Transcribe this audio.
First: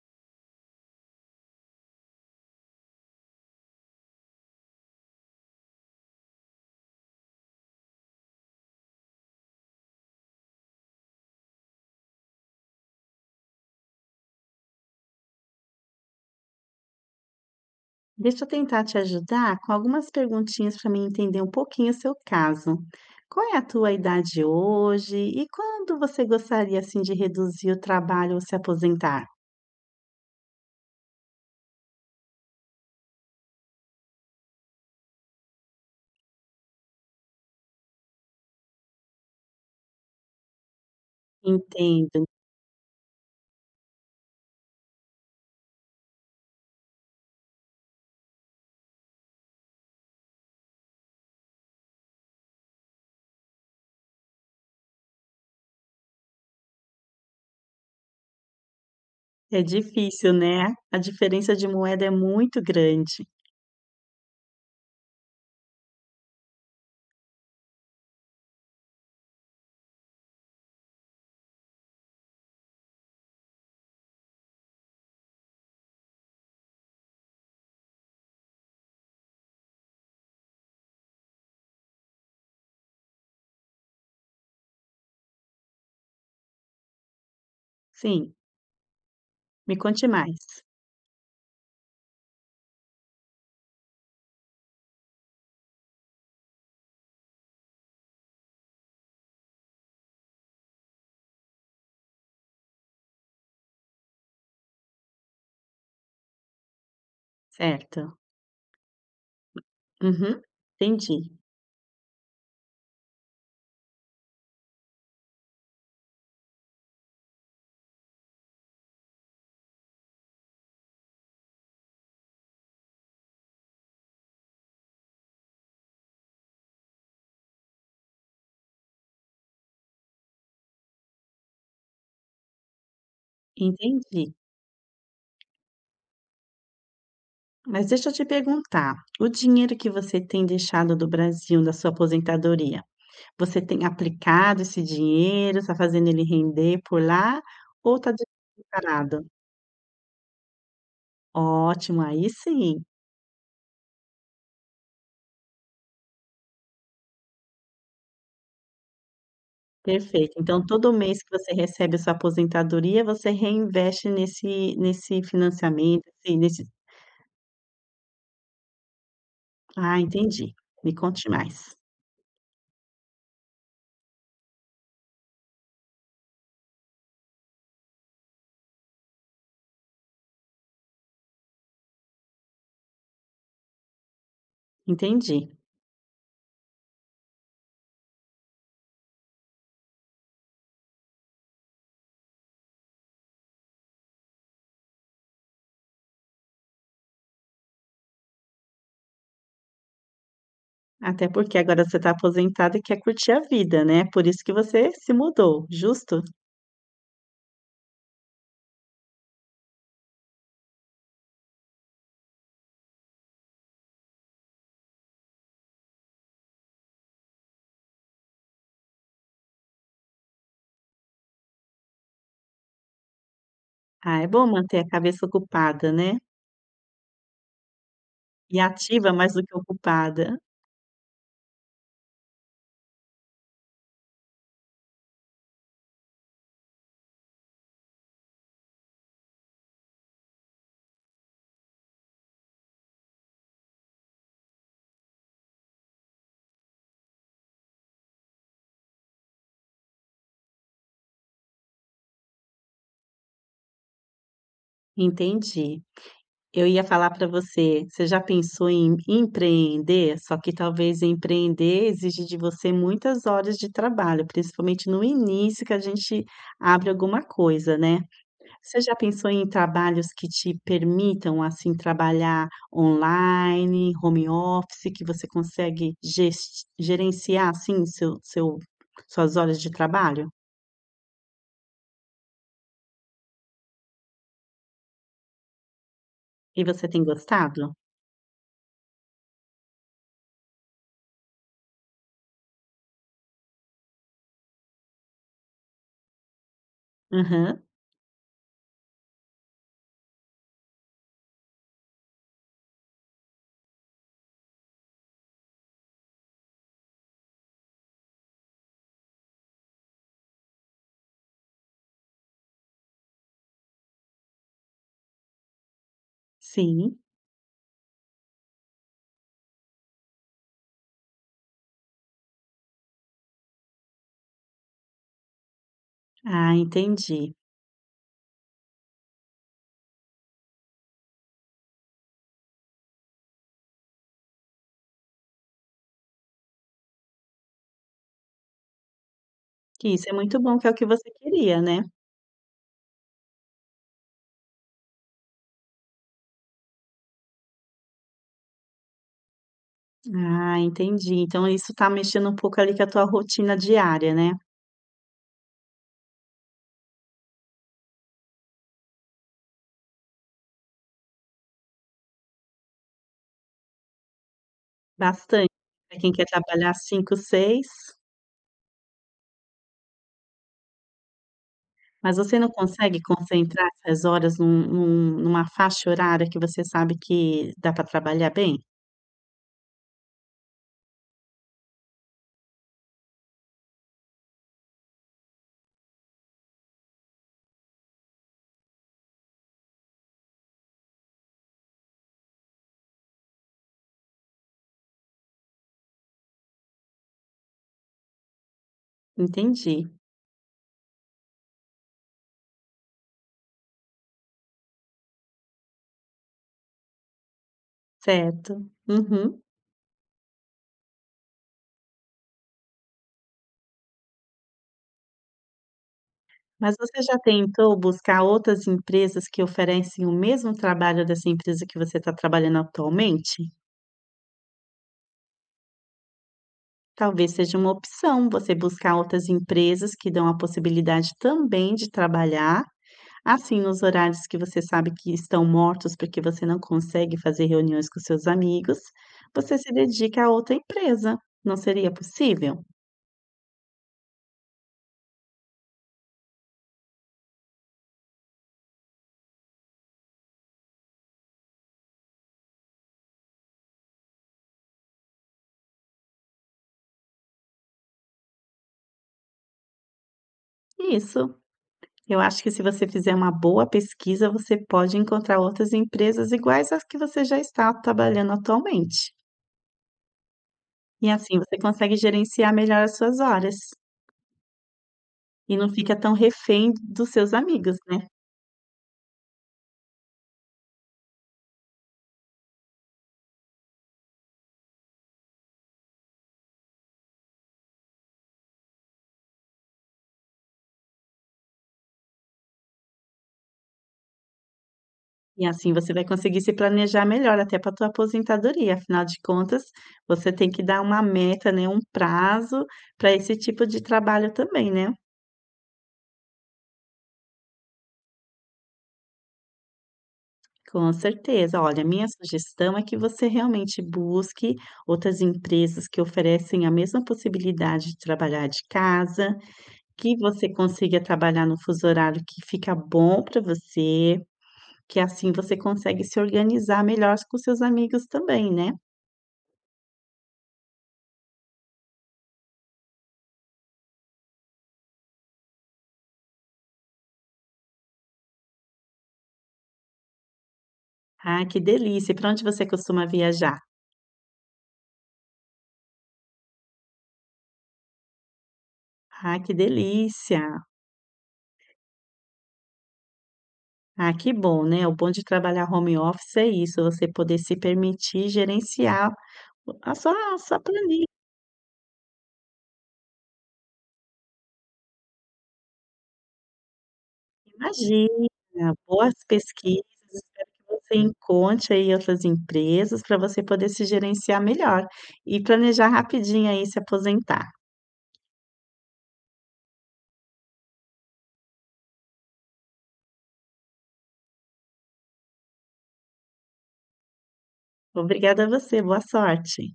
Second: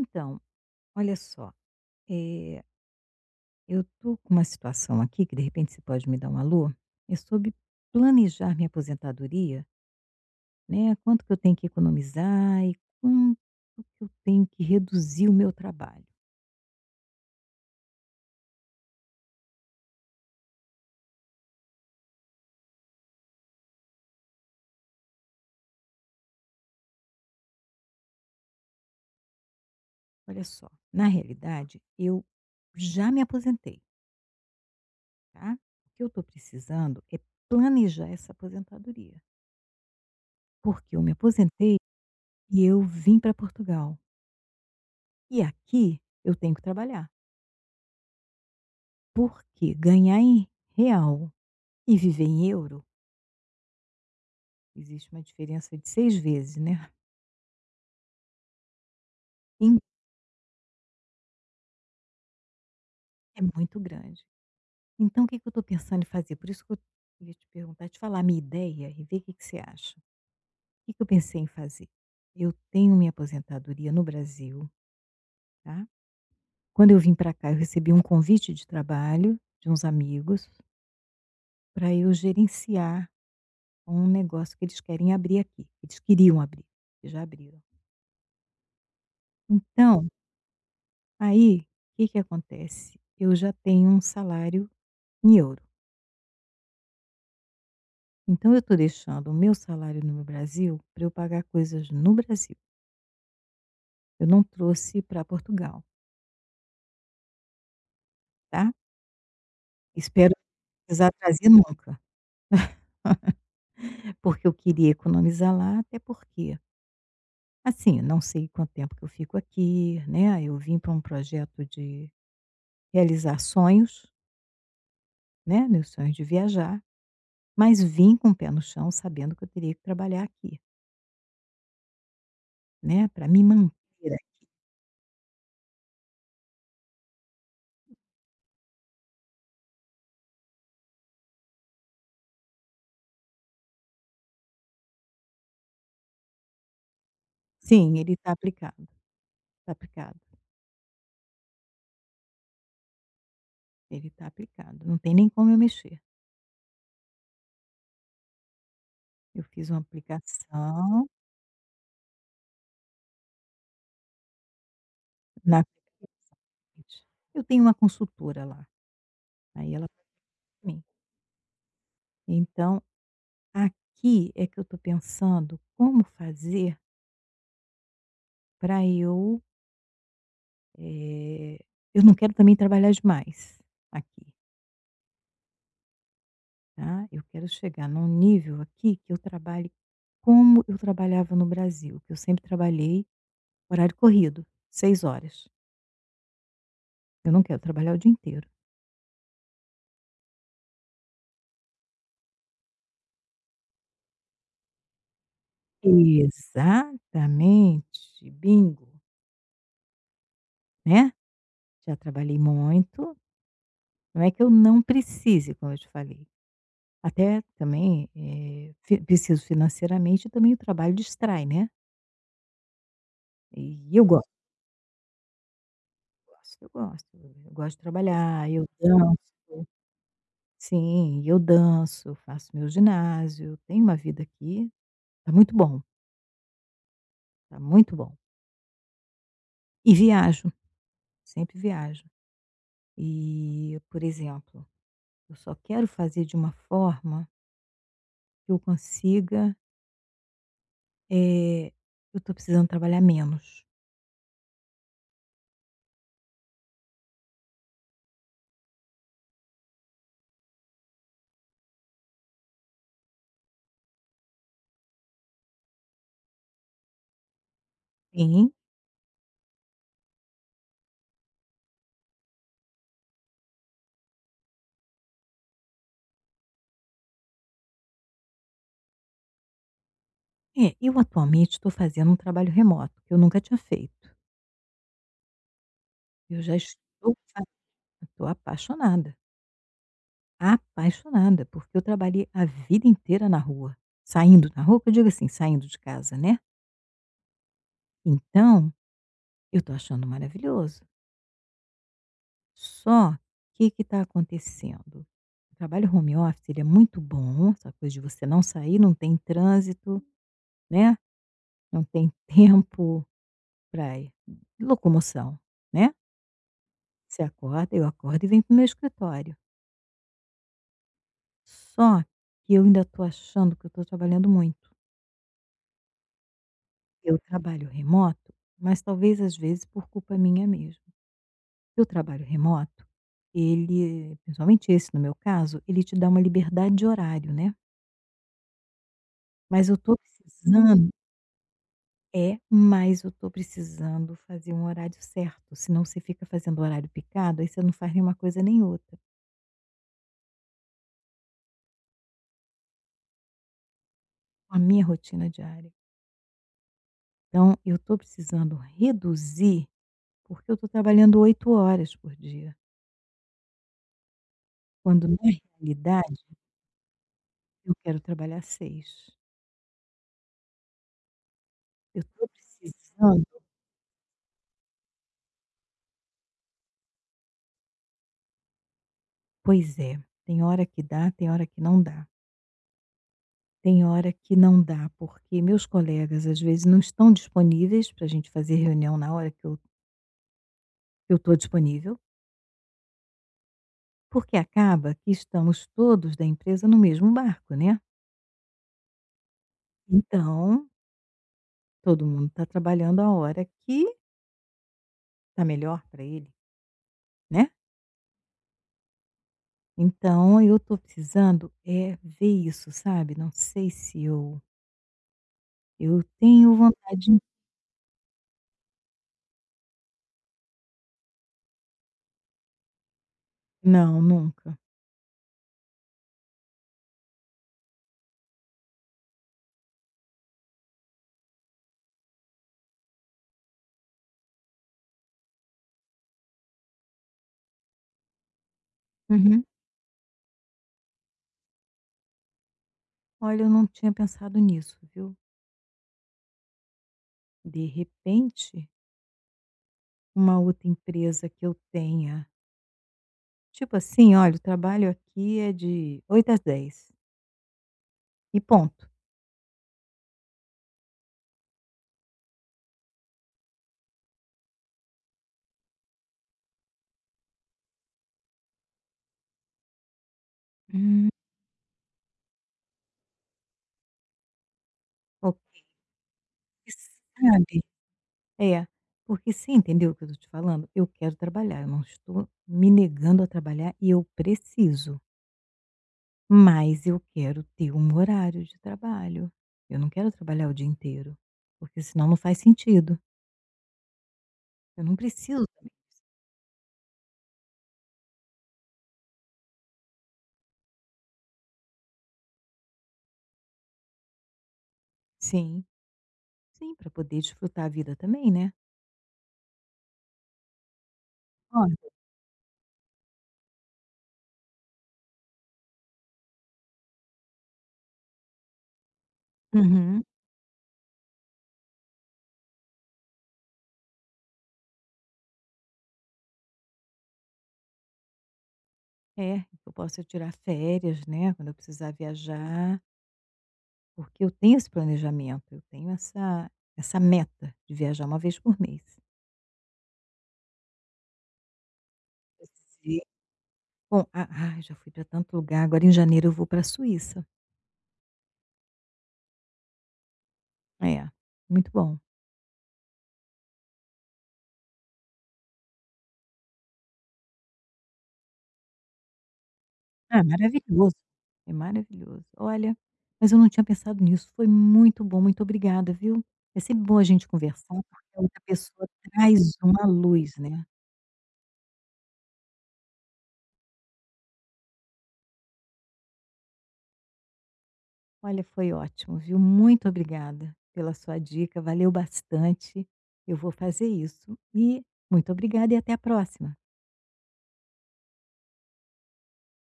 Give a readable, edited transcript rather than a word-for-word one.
Então, olha só, eh, eu tô com uma situação aqui que de repente você pode me dar um alô. É sobre planejar minha aposentadoria, né, quanto que eu tenho que economizar e quanto que eu tenho que reduzir o meu trabalho. Deixa eu tentar te ajudar com algumas perguntinhas para mim entender um pouquinho o seu caso. Qual é a tua idade hoje e quando você gostaria assim de reduzir o trabalho ou se aposentar? Olha só, na realidade eu já me aposentei, tá. O que eu tô precisando é planejar essa aposentadoria, porque eu me aposentei Entendo. e eu vim para Portugal. E aqui eu tenho que trabalhar, porque ganhar em real e viver em euro, existe uma diferença de 6 vezes, né. É Em difícil, né? A diferença de moeda é muito grande. é muito grande. Então o que que eu estou pensando em fazer? Por isso que eu ia te perguntar, te falar a minha ideia e ver o que que você acha. O Que que eu pensei em fazer? Eu tenho minha aposentadoria no Brasil, tá. Quando eu vim para cá, eu recebi um convite de trabalho de uns amigos para eu gerenciar um negócio que eles querem abrir aqui. Eles queriam abrir, e já abriram. Sim, me conte Então, mais. aí, o que que acontece? Eu já tenho um salário em euro. Então eu estou deixando o meu salário no Brasil para eu pagar coisas no Brasil. Eu não trouxe para Portugal, Certo. tá. Espero Uhum. não precisar Entendi, trazer nunca, porque eu queria economizar lá, até porque, assim, não sei quanto tempo que eu fico aqui, né. Eu vim para um projeto de realizar sonhos, né, meus sonhos de viajar, mas vim com o pé no chão sabendo que eu teria que trabalhar aqui, né, para me manter entendi. aqui. Mas deixa eu te perguntar, o dinheiro que você tem deixado do Brasil na sua aposentadoria, você tem aplicado esse dinheiro, está fazendo ele render por lá ou Sim, está ele parado? está aplicado, Ótimo, aí sim, ele está aplicado, não tem nem como eu mexer. Eu fiz uma perfeito. Então todo aplicação, mês que você recebe a sua aposentadoria, você reinveste nesse na financiamento, assim, aplicação. nesse. Eu tenho uma consultora lá, aí ela Ah, faz entendi. pra mim. Me conte mais. Então, aqui é que eu estou pensando como fazer para eh, eu não quero também trabalhar demais aqui, Entendi. tá. Eu quero chegar num nível aqui que eu trabalhe como eu trabalhava no Brasil, que eu sempre trabalhei horário corrido, 6 horas. Eu não quero trabalhar o dia inteiro. Até porque agora você está aposentado e quer curtir a vida, né, por isso que você se mudou, justo? Exatamente, bingo, né. Já trabalhei muito, não é que eu não precise, como eu te falei. Até também, eh, fi preciso financeiramente e também o trabalho distrai, né. E eu Ah, é gosto, bom manter a cabeça ocupada, né, eu gosto, eu gosto. Eu gosto de trabalhar, e eu ativa danço, mais do que ocupada. sim, eu danço, faço meu ginásio, tenho uma vida aqui, tá muito bom, tá muito bom. E viajo, sempre viajo. E, por exemplo, eu só quero fazer de uma forma que eu consiga, eh, eu tô precisando trabalhar menos. Entendi. Eu ia falar para você, você já pensou em empreender? Só que talvez empreender exige de você muitas horas de trabalho, principalmente no início que a gente abre alguma coisa, né. Sim. Você já pensou em trabalhos que te permitam, assim, trabalhar online, home office, que você consegue ges gerenciar, assim, seu suas horas de trabalho? É, eu atualmente estou fazendo um trabalho remoto, que eu nunca tinha feito. Eu já E você tem estou fa gostado? Estou apaixonada, apaixonada, porque eu trabalhei a vida inteira na rua, saindo na rua, que eu digo assim, saindo de casa, né. Aham. Então, eu estou achando maravilhoso. Só que o que está acontecendo? O trabalho home office, ele é muito bom, essa coisa de você não sair, não tem trânsito, né, não tem tempo para locomoção, né. Sim. Você acorda, eu acordo e venho para o meu escritório. Só que eu ainda estou achando que eu estou trabalhando muito. Ah, Eu entendi. trabalho remoto, mas talvez às vezes por culpa minha mesmo. Eu trabalho remoto, ele, principalmente esse no meu caso, ele te dá uma liberdade de horário, né? Mas eu Que estou isso é muito bom, que é o que precisando, você queria, né. é, mas eu estou precisando fazer um horário certo. Senão você fica fazendo horário picado, aí você não faz nenhuma coisa nem outra. Ah, entendi. Então isso tá mexendo um pouco ali com a tua rotina diária, né. A minha rotina diária. Então, eu estou precisando reduzir. Porque eu estou trabalhando 8 horas por dia, quando na Bastante, pra quem quer realidade trabalhar cinco, seis, eu quero trabalhar 6. Eu mas estou você não consegue precisando, concentrar essas horas num numa faixa horária que você sabe que dá para trabalhar bem? pois é, tem hora que dá, tem hora que não dá. Tem hora que não dá, porque meus colegas às vezes não estão disponíveis para a gente fazer reunião na hora que eu estou disponível, porque acaba que estamos todos da empresa no mesmo barco, né. Entendi, Então, todo mundo está trabalhando a hora que está melhor para ele, né. certo. Uhum. Então eu tô precisando é ver isso, sabe. Não sei se eu tenho Mas você já vontade. tentou buscar outras empresas que oferecem o mesmo trabalho dessa empresa que você está trabalhando atualmente? Não, nunca. Talvez seja uma opção você buscar outras empresas que dão a possibilidade também de trabalhar, assim, nos horários que você sabe que estão mortos, porque você não consegue fazer reuniões com seus amigos, Uhum. você se dedica a outra empresa. Não seria possível? Olha, eu não tinha pensado nisso, viu. De repente, uma outra empresa que eu tenha, tipo assim: "Olha, o trabalho aqui é de 8 às 10 e ponto". Isso. Eu acho que se você fizer uma boa pesquisa, você pode encontrar outras empresas iguais às que você já está trabalhando atualmente. Hum. E assim você consegue gerenciar melhor as suas horas e Porque não fica tão refém dos seus sabe amigos, né? é, porque você entendeu o que eu tô te falando? Eu quero trabalhar, eu não estou me negando a trabalhar e eu preciso. Mas eu quero ter um horário de trabalho. Eu não quero trabalhar o dia inteiro, porque senão não faz sentido. Eu não preciso E também. assim você vai conseguir se planejar melhor até para a tua aposentadoria, afinal de contas, você tem que dar uma meta, né, um prazo para esse tipo de trabalho também, né. Sim. Sim, para poder desfrutar a vida também, né. Com certeza. Olha, Olha, minha sugestão é que você realmente busque outras empresas que oferecem a mesma possibilidade de trabalhar de casa, uhum. que você consiga trabalhar no fuso horário que fica bom para você, que assim você consegue se organizar melhor com seus amigos também, né. É, eu posso tirar férias, né, quando eu precisar viajar, porque eu tenho esse planejamento, eu tenho essa meta de viajar uma vez por mês. Ah, que delícia. Para onde você Sim. costuma viajar? Bom, a Ai, já fui para tanto lugar, agora em janeiro eu vou para a Suíça. Ah, que delícia! É, muito bom. Ah, que bom, né. O bom de trabalhar home office é isso, você poder se permitir gerenciar a sua Ah, a sua maravilhoso. planilha. É maravilhoso. Olha, mas eu não tinha pensado nisso. Foi muito bom, muito obrigada, viu. É sempre bom a gente conversar, porque a outra Imagina, pessoa boas traz pesquisas, uma luz, espero né. que você encontre aí outras empresas para você poder se gerenciar melhor e planejar rapidinho aí se aposentar. Olha, foi ótimo, viu. Muito obrigada pela sua dica, valeu bastante. Eu vou fazer isso. E muito obrigada e até a próxima. Obrigada a você, boa sorte.